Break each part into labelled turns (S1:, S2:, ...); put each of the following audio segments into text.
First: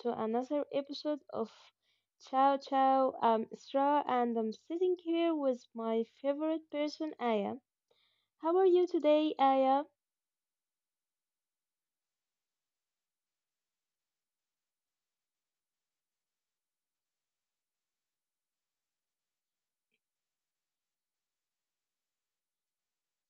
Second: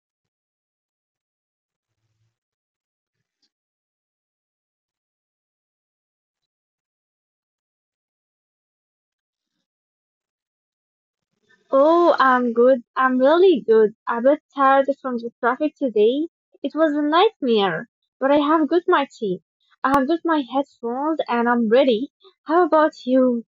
S1: to another episode of Ciao Ciao. I'm Isra and I'm sitting here with my favorite person, Aya. How are you today, Aya?
S2: Oh, I'm good. I'm really good. A bit tired from the traffic today. It was a nightmare, but I have got my tea. I have got my headphones and I'm ready. How about you?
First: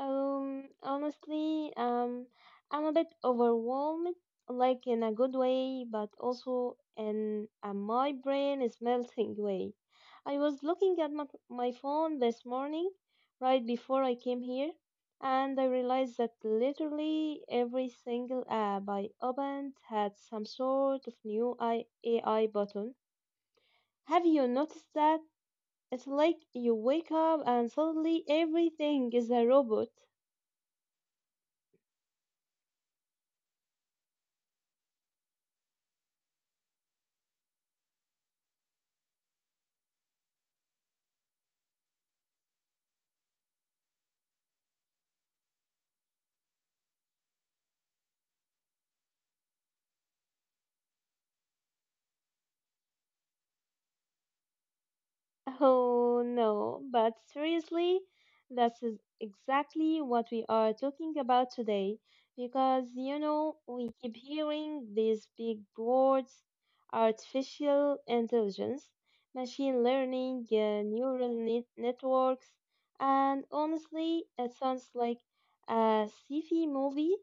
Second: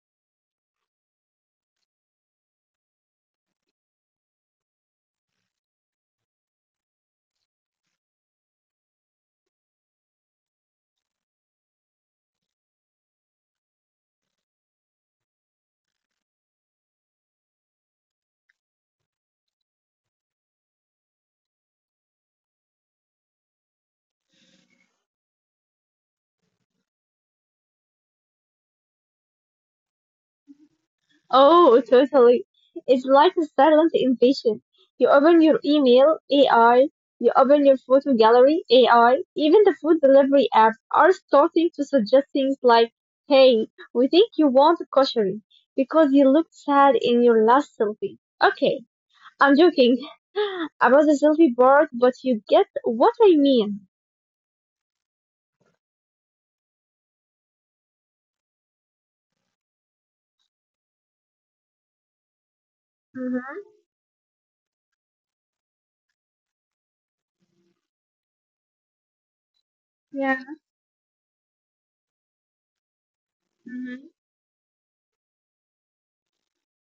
S1: Honestly, I'm a bit overwhelmed, like in a good way, but also in a my brain is melting way. I was looking at my phone this morning, right before I came here, and I realized that literally every single app I opened had some sort of new I A I button. Have you noticed that? It's like you wake up and suddenly everything is a robot.
S2: Oh, totally. It's like a silent invasion. You open your email, AI. You open your photo gallery, AI. Even the food delivery apps are starting to suggest things like, hey, we think you want kosher because you looked sad in your last selfie. Okay. I'm joking about the selfie part, but you get what I mean.
S1: Oh no, but seriously, that's exactly what we are talking about today because you know we
S2: Mm-hmm.
S1: keep hearing these big words: artificial intelligence, machine learning,
S2: Yeah.
S1: neural networks, and honestly,
S2: Mm-hmm.
S1: it sounds like a sci-fi movie.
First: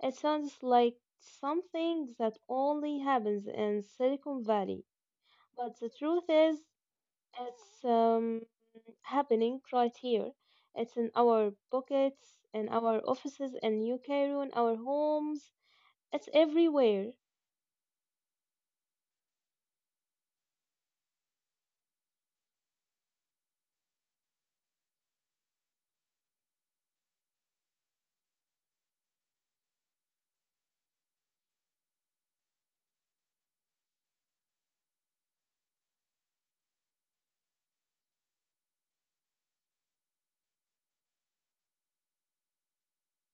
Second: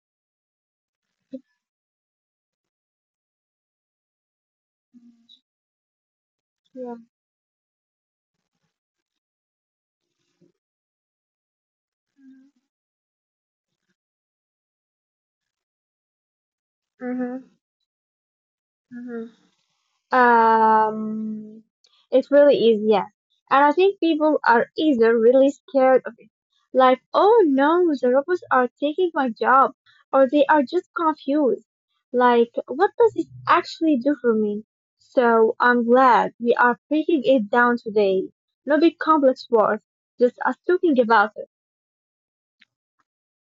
S1: It sounds like something that only happens in Silicon Valley. But the truth is,
S2: Yeah.
S1: it's happening right here. It's in our pockets, in our offices in New Cairo, in our homes. It's everywhere.
S2: Mm-hmm. Mm-hmm. Um, it really is, yes. And I think people are either really scared of it, like, oh no, the robots are taking my job, or they are just confused, like, what does this actually do for me? So I'm glad we are breaking it down today. No big complex wars, just us talking about it.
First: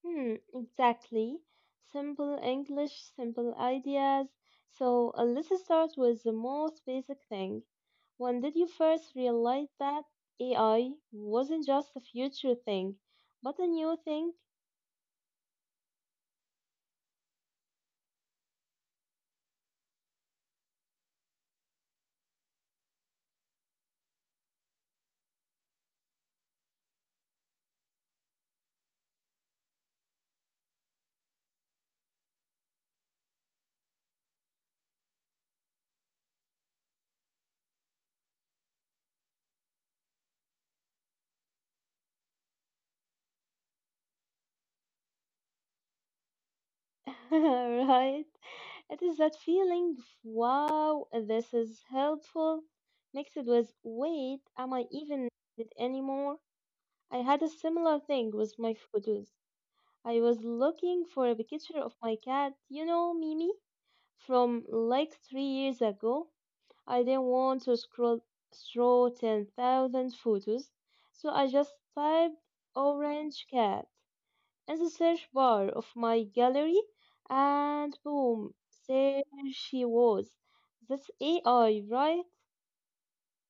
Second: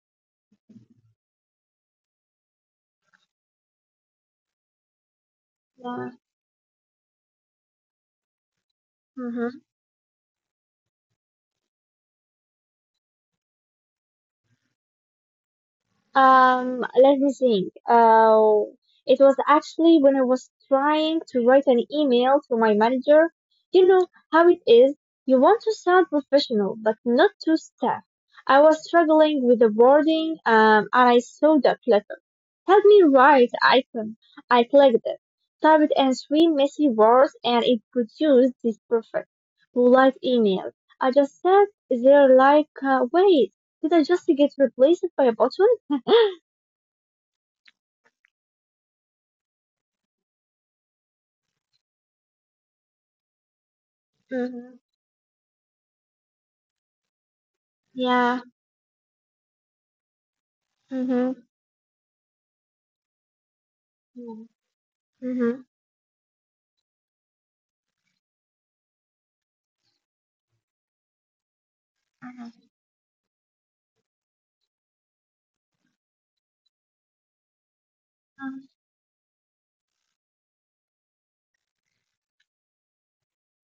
S1: Hmm, exactly. Simple English, simple ideas. So let's start
S2: Yeah.
S1: with the most basic thing. When did you first
S2: hmm
S1: realize that AI wasn't just a future thing, but a new thing?
S2: Let me think. It was actually when I was trying to write an email to my manager. You know how it is. You want to sound professional, but not too staff. I was struggling with the wording, and I saw that letter. Help me write icon. I clicked it, typed in three messy words, and it produced this perfect, polite email. I just sat there like, wait, did I just get replaced by a bot?"
S1: Right? It is that feeling of wow, this is helpful, mixed with wait,
S2: Mm-hmm.
S1: am I even needed anymore? I had a similar thing
S2: Yeah.
S1: with my photos. I was looking for
S2: Mm-hmm.
S1: a picture of my cat, you know, Mimi,
S2: Yeah.
S1: from like three
S2: Mm-hmm.
S1: years ago. I didn't want to scroll through 10,000 photos, so I just typed "orange cat" in the search bar of my gallery, and
S2: Um,
S1: boom, there she was. That's AI, right?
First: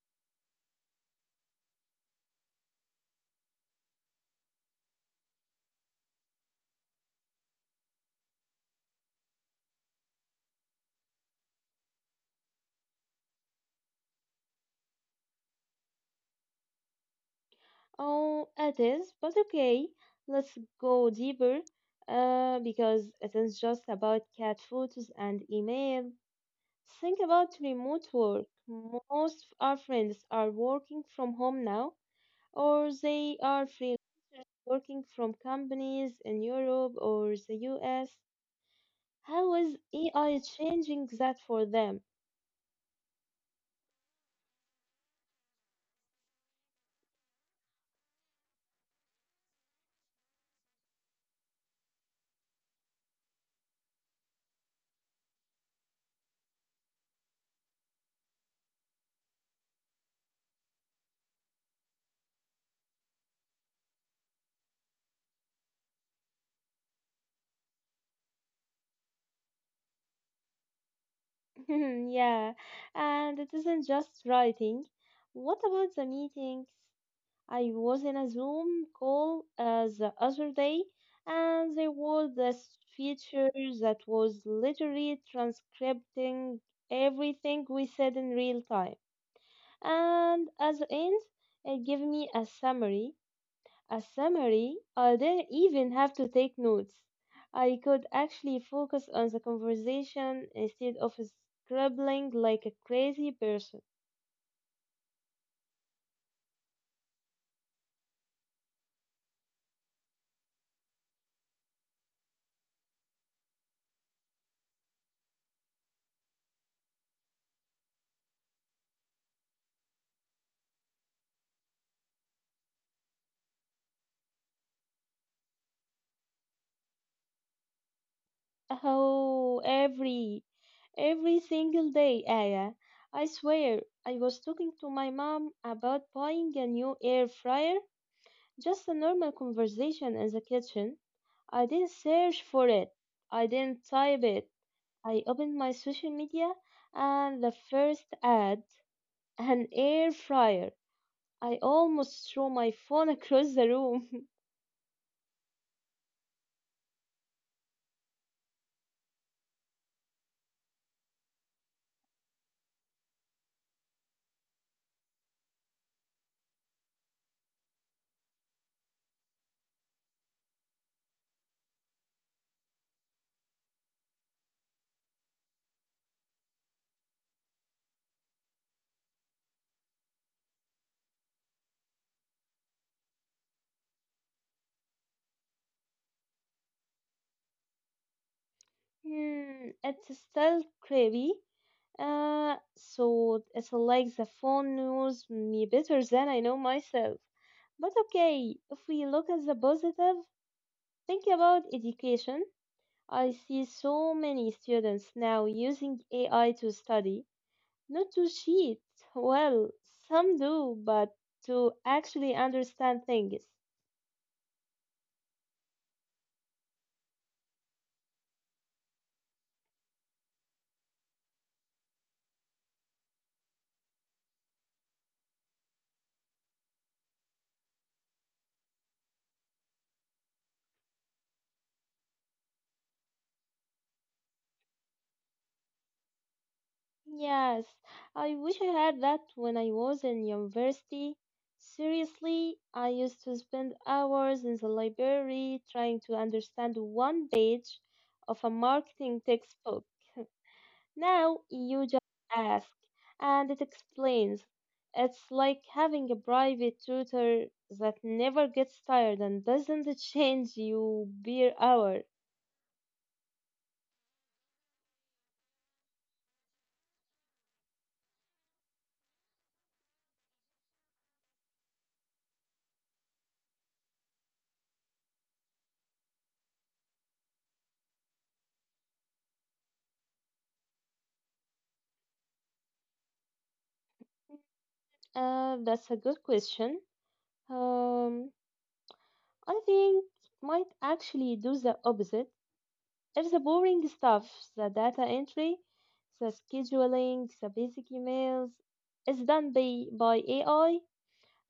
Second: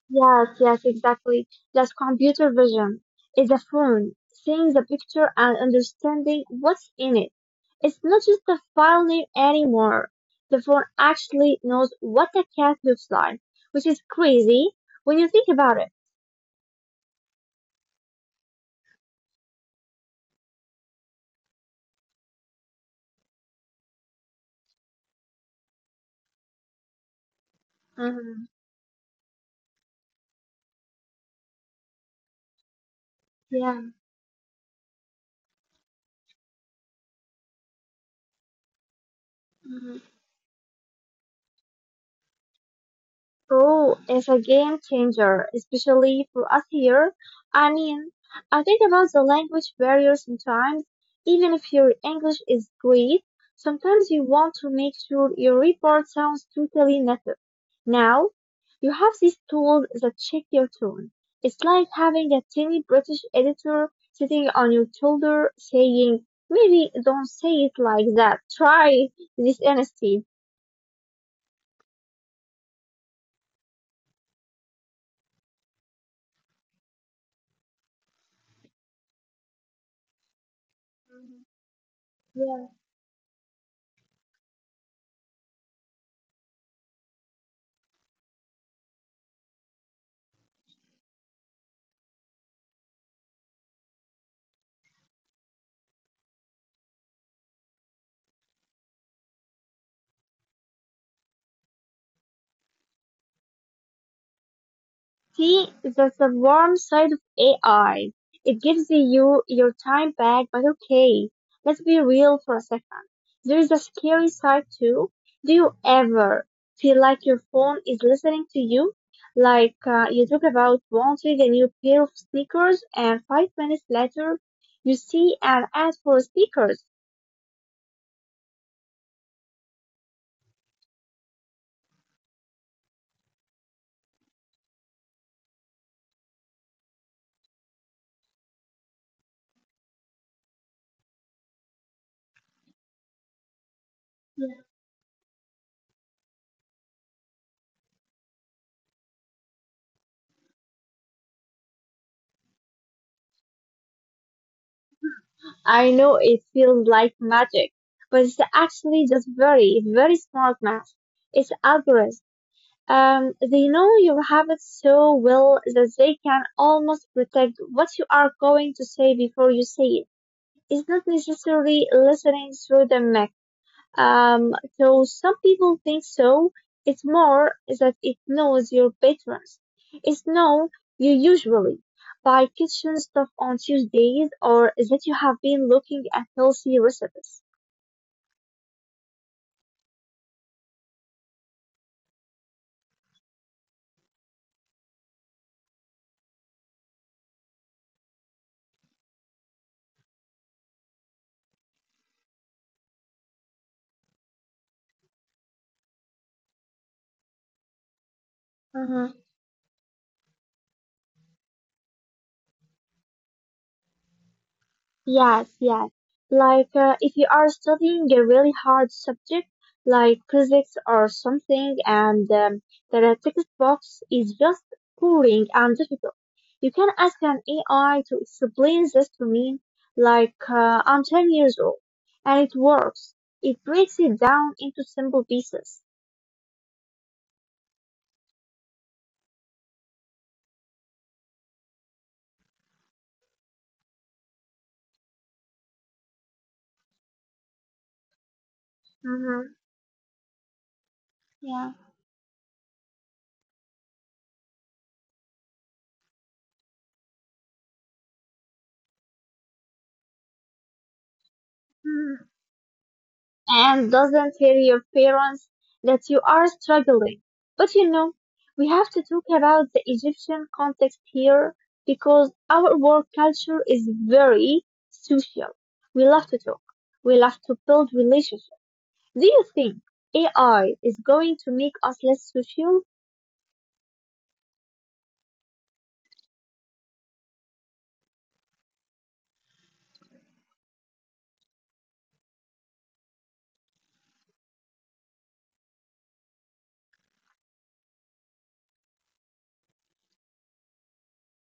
S2: yes, yes, exactly. Just computer vision is a phone, seeing the picture and understanding what's in it. It's not just a file name anymore. The phone actually knows what a cat looks like, which is crazy when you think about it.
S1: Oh, it is, but okay, let's go deeper, because it is just about cat photos and email. Think about remote
S2: hmm
S1: work. Most of our friends are working from home now, or they are
S2: Yeah.
S1: freelancers working from companies in Europe or the US. How is
S2: Mm-hmm.
S1: AI changing that for them?
S2: Pro is a game changer, especially for us here. I mean, I think about the language barrier sometimes. Even if your English is great, sometimes you want to make sure your report sounds totally native. Now, you have these tools that check your tone. It's like having a tiny British editor sitting on your shoulder saying, maybe don't say it like that. Try this instead.
S1: Yeah, and it isn't just writing. What about the meetings? I was in a Zoom call the other day, and there was this feature that was literally transcribing everything we said in real time. And at the end, it gave me a summary I didn't even have to take notes. I could actually focus on the conversation instead of scribbling like a crazy person.
S2: See, that's the warm side of AI. It gives you your time back, but okay, let's be real for a second. There is a scary side too. Do you ever feel like your phone is listening to you? Like, you talk about wanting a new pair of sneakers, and 5 minutes later, you see an ad for sneakers.
S1: Oh, every single day, Aya. I swear, I was talking to my mom about buying a new air fryer, just a normal conversation in the kitchen. I didn't search for it. I didn't type it.
S2: Yeah.
S1: I opened my social media, and the first ad: an air fryer. I almost threw my phone across the room.
S2: I know it feels like magic, but it's actually just very, very smart math. It's algorithm. They know your habits so well that they can almost predict what you are going to say before you say it. It's not necessarily listening through the mic. Though some people think so, it's more that it knows your patterns. It's know you usually buy kitchen stuff on Tuesdays or that you have been looking at healthy recipes.
S1: Hmm, it's still creepy. So it's like the phone knows me better than I know myself. But okay, if we look at the positive, think about education. I see so many students now using AI to study, not to cheat. Well, some do, but to actually understand things.
S2: Yes, yes. Like, if you are studying a really hard subject, like physics or something, and the text box is just boring and difficult, you can ask an AI to explain this to me. Like, I'm 10 years old, and it works. It breaks it down into simple pieces.
S1: Yes, I wish I had that when I was in university. Seriously, I used to spend hours in the library trying to understand one page of a marketing
S2: Mm-hmm.
S1: textbook. Now
S2: Yeah.
S1: you just ask, and it explains. It's like having a private tutor that never gets tired and doesn't change you per hour.
S2: And doesn't tell your parents that you are struggling. But you know, we have to talk about the Egyptian context here because our work culture is very social. We love to talk. We love to build relationships. Do you think AI is going to make us less social?
S1: That's a good question. Um, I think it might actually do the opposite. If the boring stuff, the data entry, the scheduling, the basic emails, is done by AI,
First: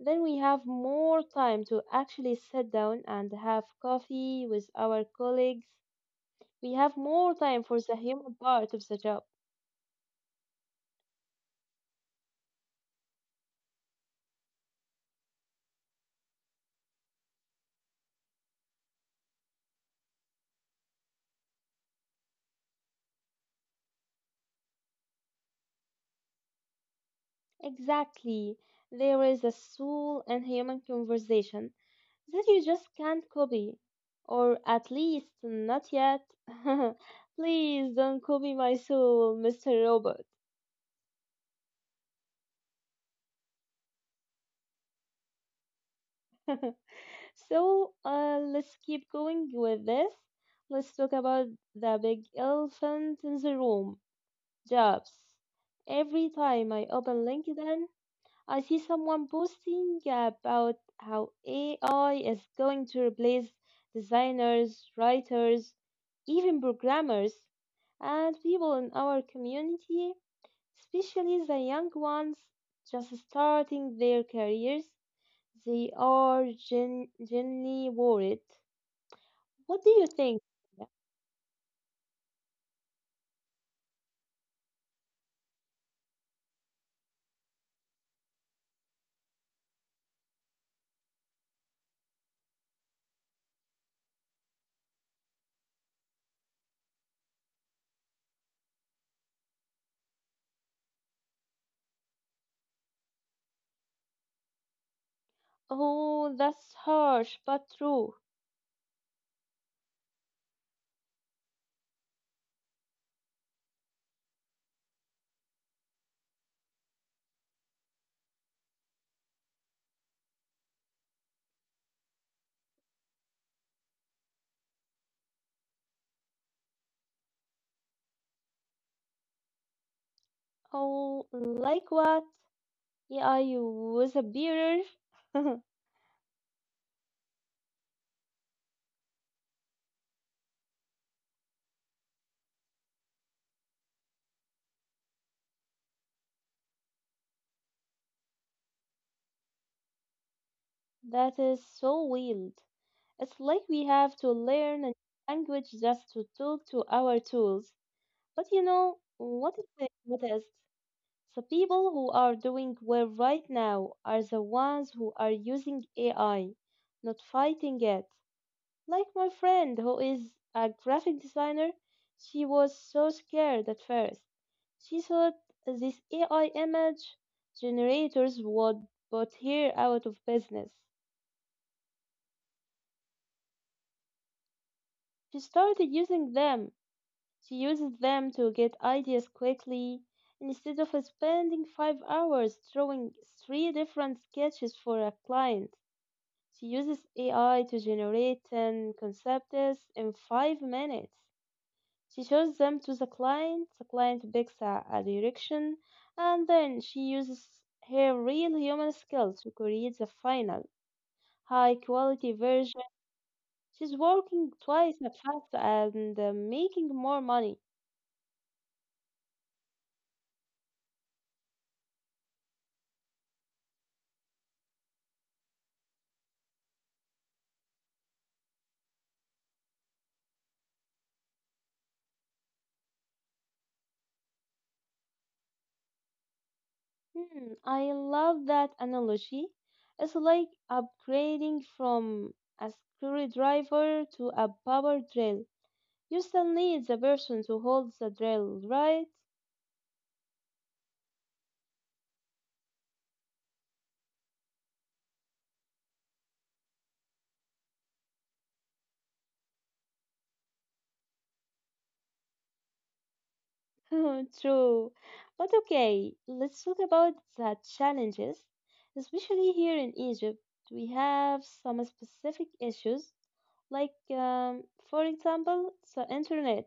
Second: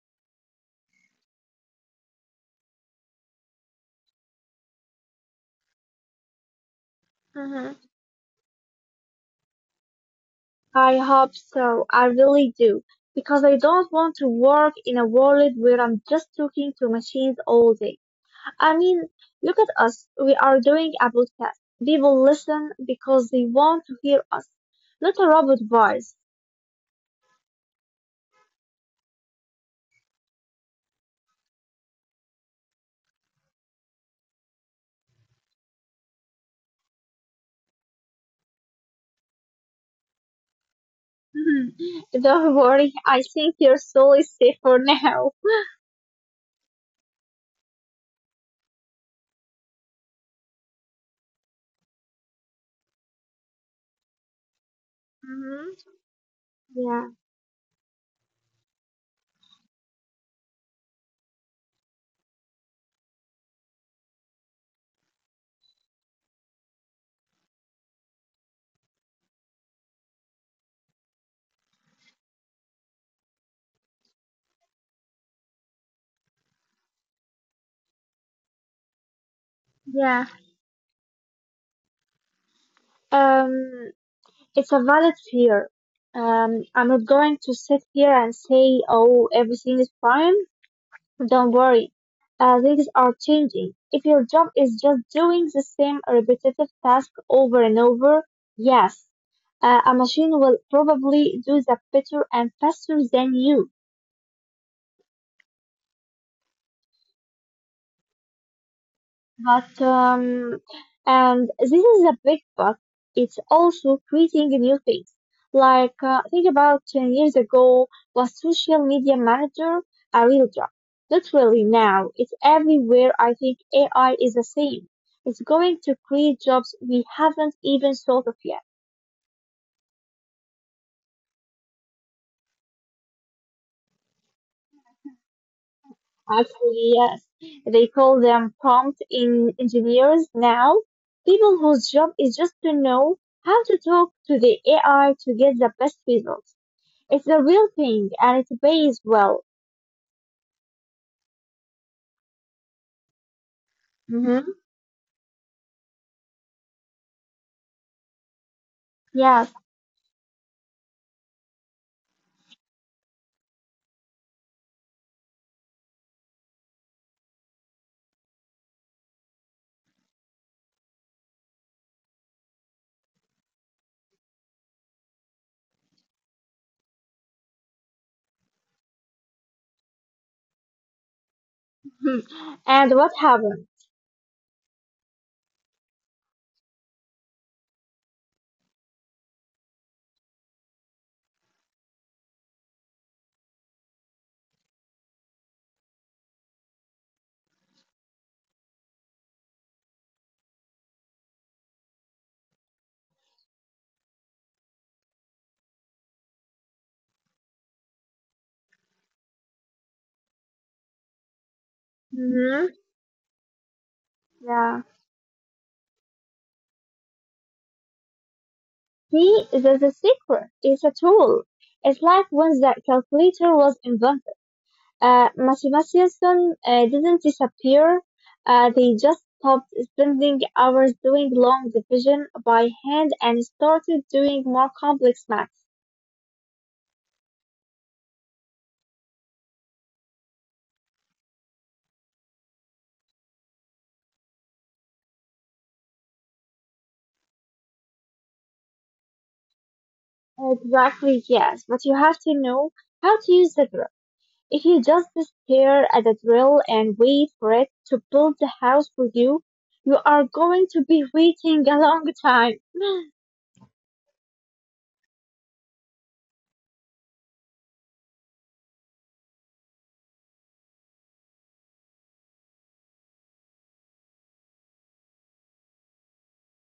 S1: then we have more time to actually sit down and have coffee with our colleagues. We have more time
S2: Mhm.
S1: for the human part of the job.
S2: I hope so. I really do. Because I don't want to work in a world where I'm just talking to machines all day. I mean, look at us. We are doing a podcast. People listen because they want to hear us, not a robot voice.
S1: Exactly. There is a soul and human conversation that you just can't copy, or at least not yet. Please don't copy my soul, Mr. Robot.
S2: Don't worry, I think your soul is safe for now.
S1: So let's keep going with this. Let's talk about the big elephant in the room: jobs.
S2: hmm
S1: Every time I
S2: Yeah.
S1: open LinkedIn, I see someone posting about how AI is going to replace designers, writers, even programmers. And people in our community, especially the young ones just starting their careers, they are genuinely worried. What do you
S2: Yeah.
S1: think?
S2: Um, it's a valid fear. I'm not going to sit here and say, oh, everything is fine. Don't worry. Things are changing. If your job is just doing the same repetitive task over and over, yes, a machine will probably do that better and faster than you.
S1: Oh, that's harsh but true.
S2: But, and this is a big but. It's also creating new things. Like, think about 10 years ago, was social media manager a real job? Literally now, it's everywhere. I think AI is the same. It's going to create jobs we haven't even thought of yet.
S1: Oh, like what? Yeah, are you a bearer?
S2: Actually, yes. They call them prompt in engineers now. People whose job is just to know how to talk to the AI to get the best results. It's a real thing and it pays well.
S1: That is so weird. It's like we have to
S2: Mm-hmm.
S1: learn a language just to talk to our tools. But you know,
S2: Yes.
S1: what is it? What is? The people who are doing well right now are the ones who are using AI, not fighting it. Like my friend who is a graphic designer, she was so scared at first. She thought these AI image generators would put her out of business.
S2: Hmm. And what happened?
S1: She started using them. She uses them to get ideas quickly. Instead of spending 5 hours drawing three different sketches for a client, she uses AI to generate 10 concepts in 5 minutes. She shows them to the client picks a direction, and then she uses her real human skills to create the final, high quality
S2: Mm-hmm.
S1: version. She's working
S2: Yeah.
S1: twice as fast and making more money.
S2: See, that's a secret. It's a tool. It's like when the calculator was invented. Mathematicians didn't disappear. They just stopped spending hours doing long division by hand and started doing more complex math.
S1: Hmm, I love that analogy. It's like upgrading from a screwdriver to a power drill. You still need the person to hold the drill, right?
S2: Exactly, yes, but you have to know how to use the drill. If you just stare at the drill and wait for it to build the house for you, you are going to be waiting a long time.
S1: True. But okay, let's talk about the challenges. Especially here in Egypt, we have some specific issues, like, for example, the internet.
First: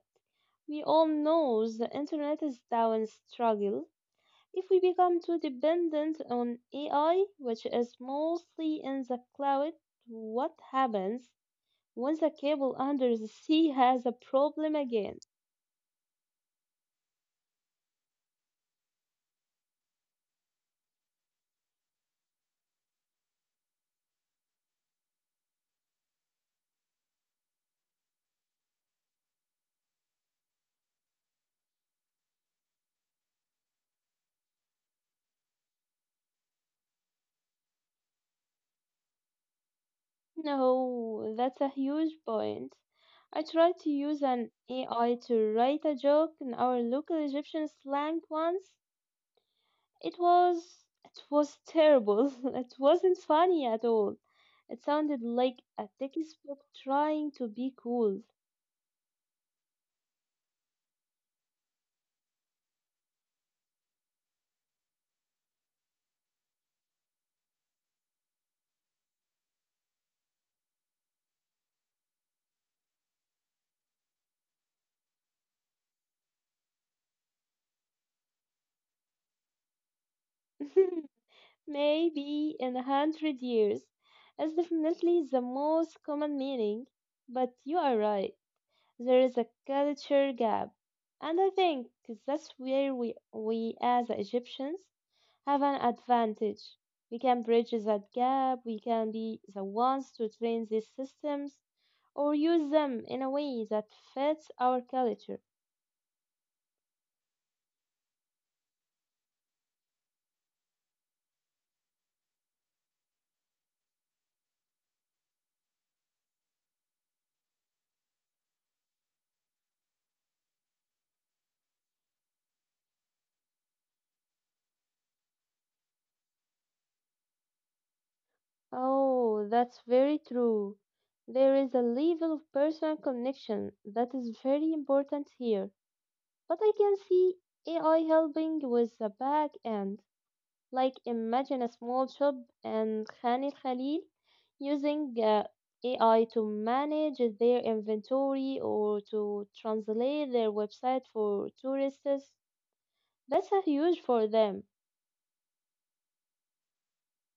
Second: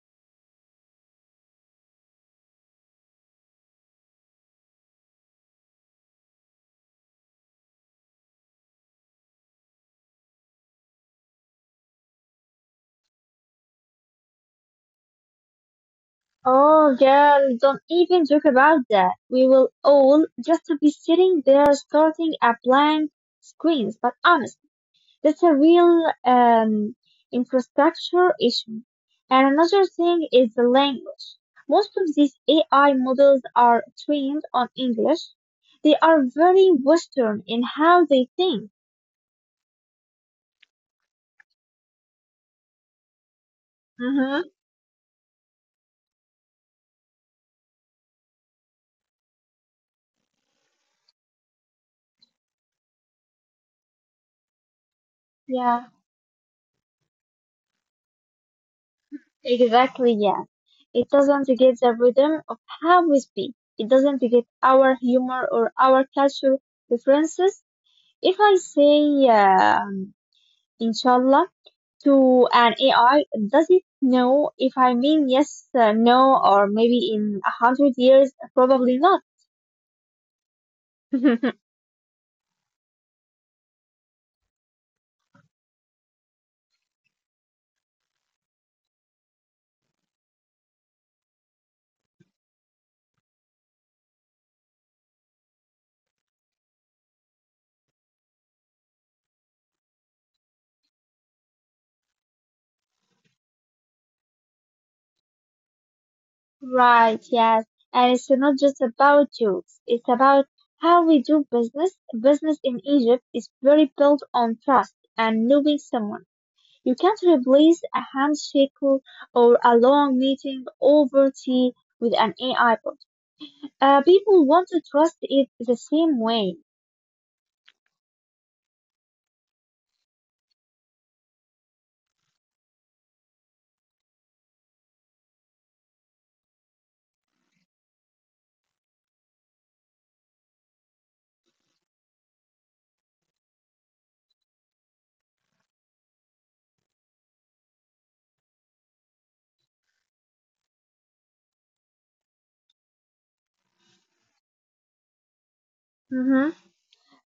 S1: We all know the internet is down struggle. If we become too dependent on AI, which is mostly in the cloud, what happens? Once the cable under the sea has a problem again.
S2: Oh, girl, don't even joke about that. We will all just be sitting there starting at blank screens. But honest, that's a real infrastructure issue. And another thing is the language. Most of these AI models are trained on English. They are very Western in how they think.
S1: No, that's a huge point. I tried to use
S2: Mm-hmm.
S1: an AI to write a joke in our local Egyptian slang once. It was it was terrible. It wasn't funny at all. It sounded like a
S2: Yeah,
S1: textbook trying to be cool.
S2: exactly. Yeah. It doesn't get the rhythm of how we speak. It doesn't get our humor or our cultural differences. If I say, inshallah, to an AI, does it know if I mean yes, no, or maybe in 100 years? Probably not.
S1: Maybe in 100 years. It's definitely the most common meaning, but you are right. There is a culture gap. And I think that's where we as Egyptians have an advantage. We can bridge that gap, we can be the ones to train these systems or use them in a way that fits our culture.
S2: Right, yes. And it's not just about jokes. It's about how we do business. Business in Egypt is very built on trust and knowing someone. You can't replace a handshake or a long meeting over tea with an AI bot. People want to trust it the same way.
S1: Oh, that's very true. There is a level of personal connection that is very important here. But I can see AI helping with the back end. Like, imagine a small shop in Khan al-Khalil using AI to manage their inventory or to translate their website for tourists. That's a huge for them.
S2: Mm-hmm.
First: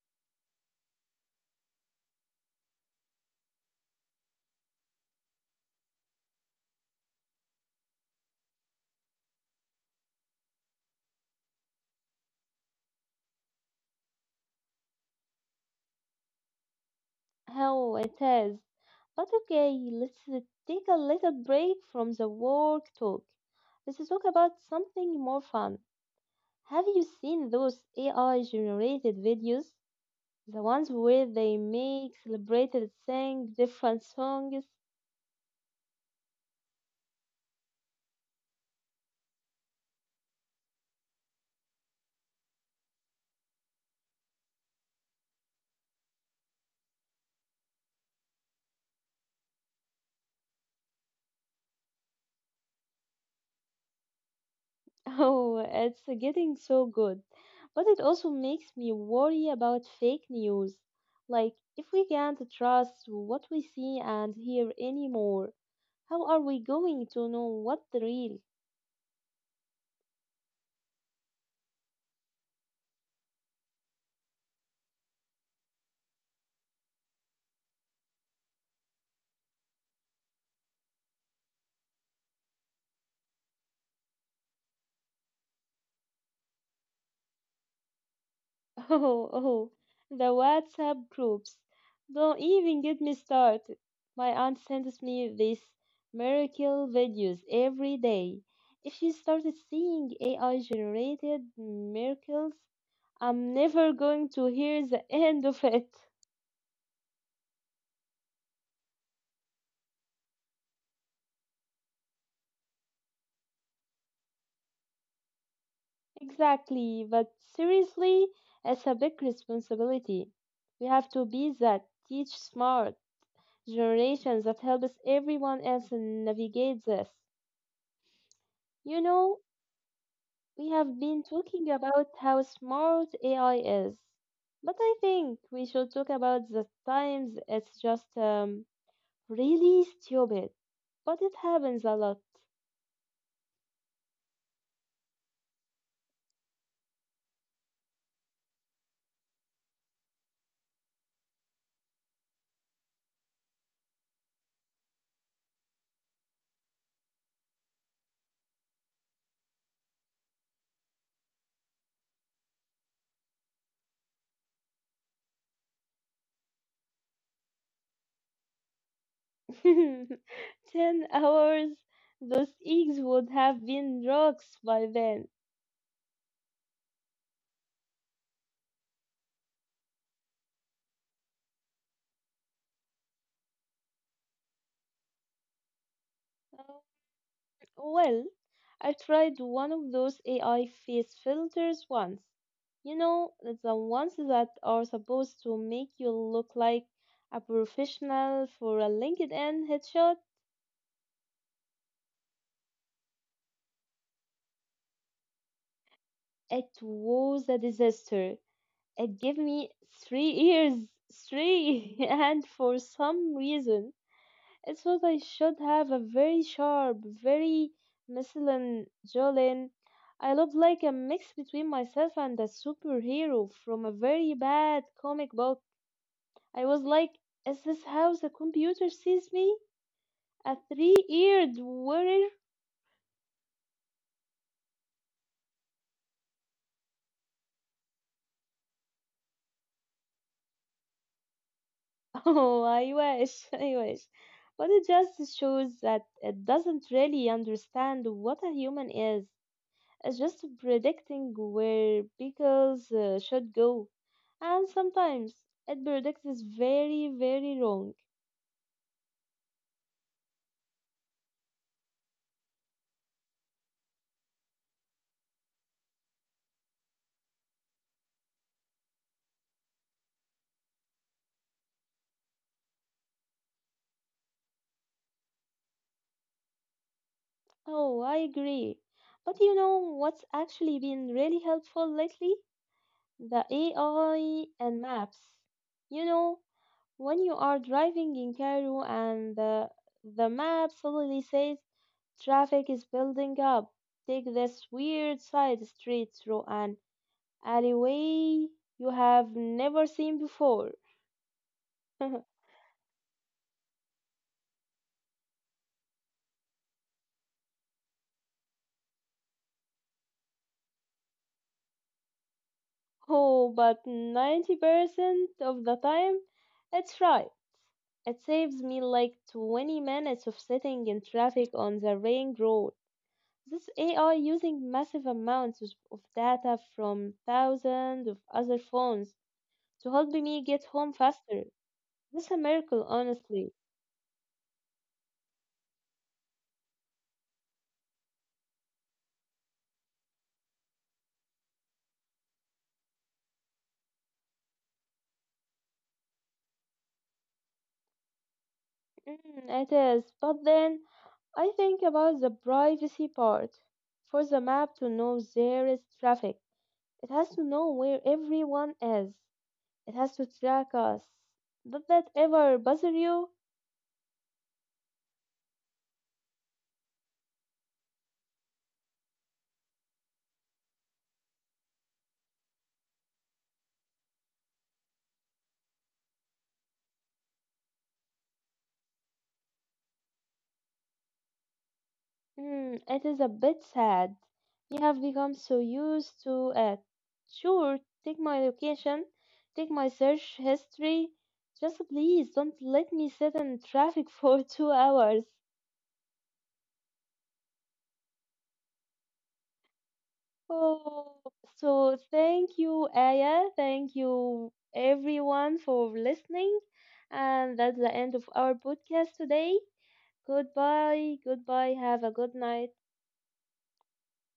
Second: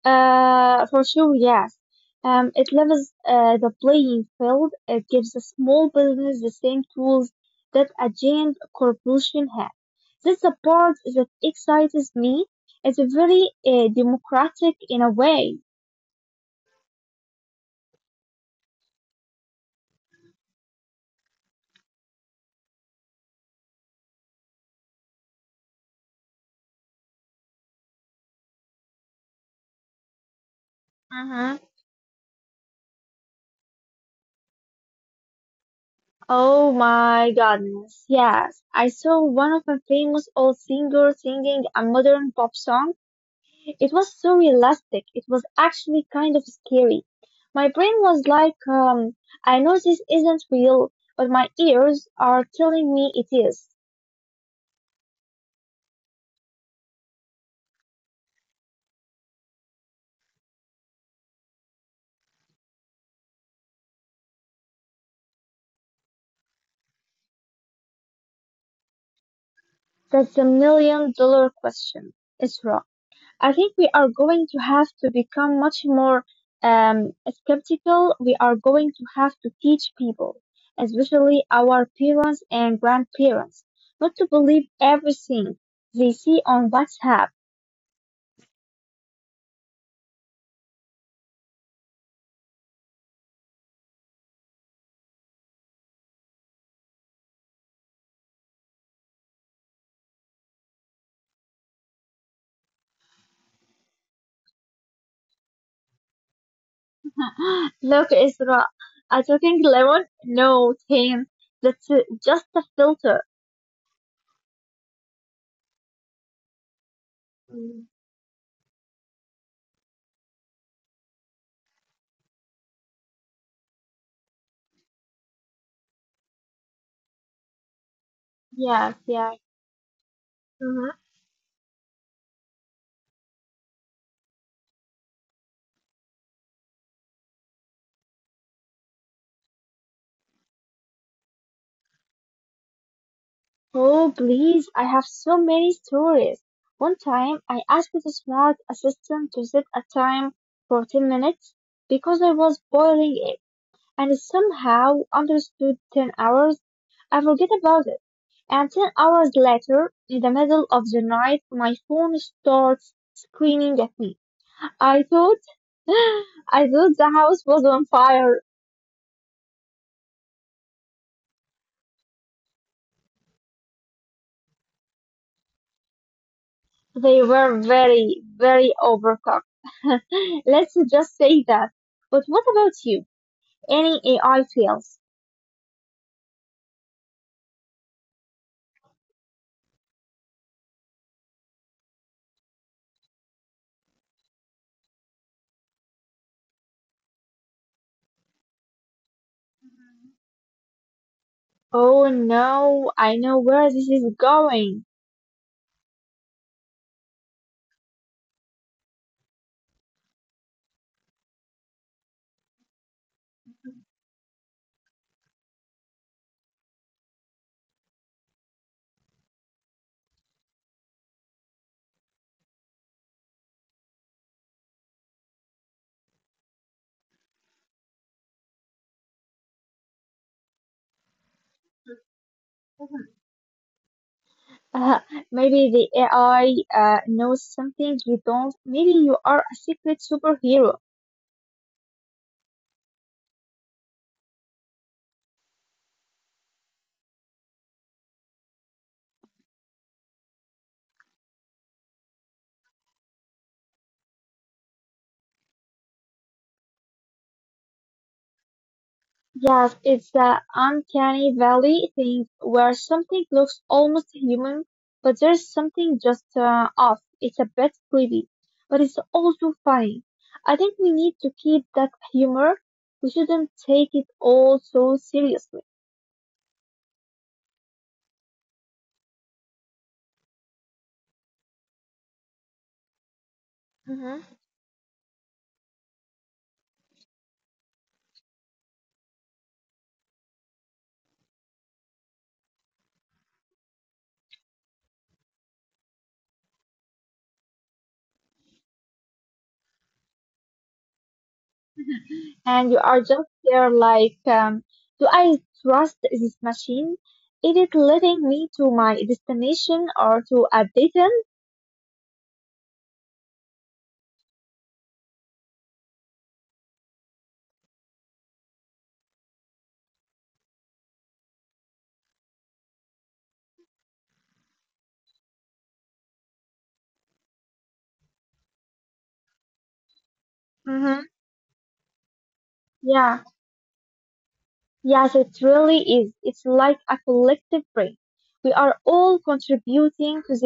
S2: For sure, yes. It levels the playing field. It gives a small business the same tools that a giant corporation has. That's the part that excites me. It's very democratic in a way.
S1: How it has. But okay, let's take a little break from the work talk. Let's talk about something more fun. Have you seen those AI generated videos? The ones where they make celebrities sing different songs?
S2: Oh my goodness, yes. I saw one of my famous old singers singing a modern pop song. It was so realistic. It was actually kind of scary. My brain was like, I know this isn't real, but my ears are telling me it is.
S1: Oh, it's getting so good. But it also makes me worry about fake news. Like, if we can't trust what we see and hear anymore, how are we going to know what the real?
S2: That's a $1 million question. It's wrong. I think we are going to have to become much more skeptical. We are going to have to teach people, especially our parents and grandparents, not to believe everything they see on WhatsApp.
S1: Oh, oh, the WhatsApp groups. Don't even get me started. My aunt sends me these miracle videos every day. If you started seeing AI generated miracles, I'm never going to hear the end of it.
S2: Look, Isra, I do lemon. No, Tim, that's just a filter.
S1: Exactly, but seriously, it's a
S2: Mm,
S1: big responsibility. We have to be that teach smart generation that helps everyone else navigate this. You know,
S2: yes, yes.
S1: we have been
S2: Mm-hmm.
S1: talking about how smart AI is, but I think we should talk about the times it's just really stupid. But it happens a lot.
S2: Oh, please, I have so many stories. One time, I asked the smart assistant to set a time for 10 minutes because I was boiling egg and it somehow understood 10 hours. I forget about it. And 10 hours later, in the middle of the night, my phone starts screaming at me. I thought, I thought the house was on fire.
S1: 10 hours? Those eggs would have been rocks by then.
S2: They were very, very overcooked. Let's just say that. But what about you? Any AI fails?
S1: Uh, Well, I tried one of those AI face filters once. You know, the ones that are supposed to make you look like a professional for a LinkedIn headshot.
S2: Oh no, I know where this is going.
S1: It was a disaster. It gave me three ears, three, and for some reason, it thought I should have a very sharp, very masculine jawline. I looked like a mix between myself and a superhero from a very bad comic book. I was like, is this how the computer sees me? A three-eared warrior?
S2: Mhm. Uh, maybe the AI knows something you don't. Maybe you are a secret superhero.
S1: Oh, I wish, I wish. But it just shows that it doesn't really understand what a human is. It's just predicting where pickles should go. And sometimes it predicts is very, very wrong.
S2: Yes, it's the uncanny valley thing where something looks almost human, but there's something just off. It's a bit creepy, but it's also funny. I think we need to keep that humor. We shouldn't take it all so seriously.
S1: Oh, I agree. But you know what's actually been really helpful lately? The
S2: hmm
S1: AI and maps. You know, when you are driving in Cairo and the map suddenly says traffic is building up, take this weird side street through an alleyway you have never seen before.
S2: And you are just there like, do I trust this machine? Is it leading me to my destination or to a dead end?
S1: Oh, but 90% of the time, it's right. It saves me like 20 minutes of sitting in traffic on the ring road. This AI using massive amounts of data from thousands of other phones to help me get home
S2: hmm
S1: faster. This a miracle,
S2: Yeah.
S1: honestly.
S2: Yes, it really is. It's like a collective brain. We are all contributing to this.
S1: It is, but then I think about the privacy part. For the map to know there is traffic, it has to know where everyone is. It has to track us. Did that ever bother you? It is a bit sad. We have become so used to it. Sure, take my location, take my search history. Just please don't let me sit in traffic for 2 hours. Oh, so thank you, Aya. Thank you, everyone, for listening. And that's the end of our podcast today. Goodbye. Goodbye. Have a good night.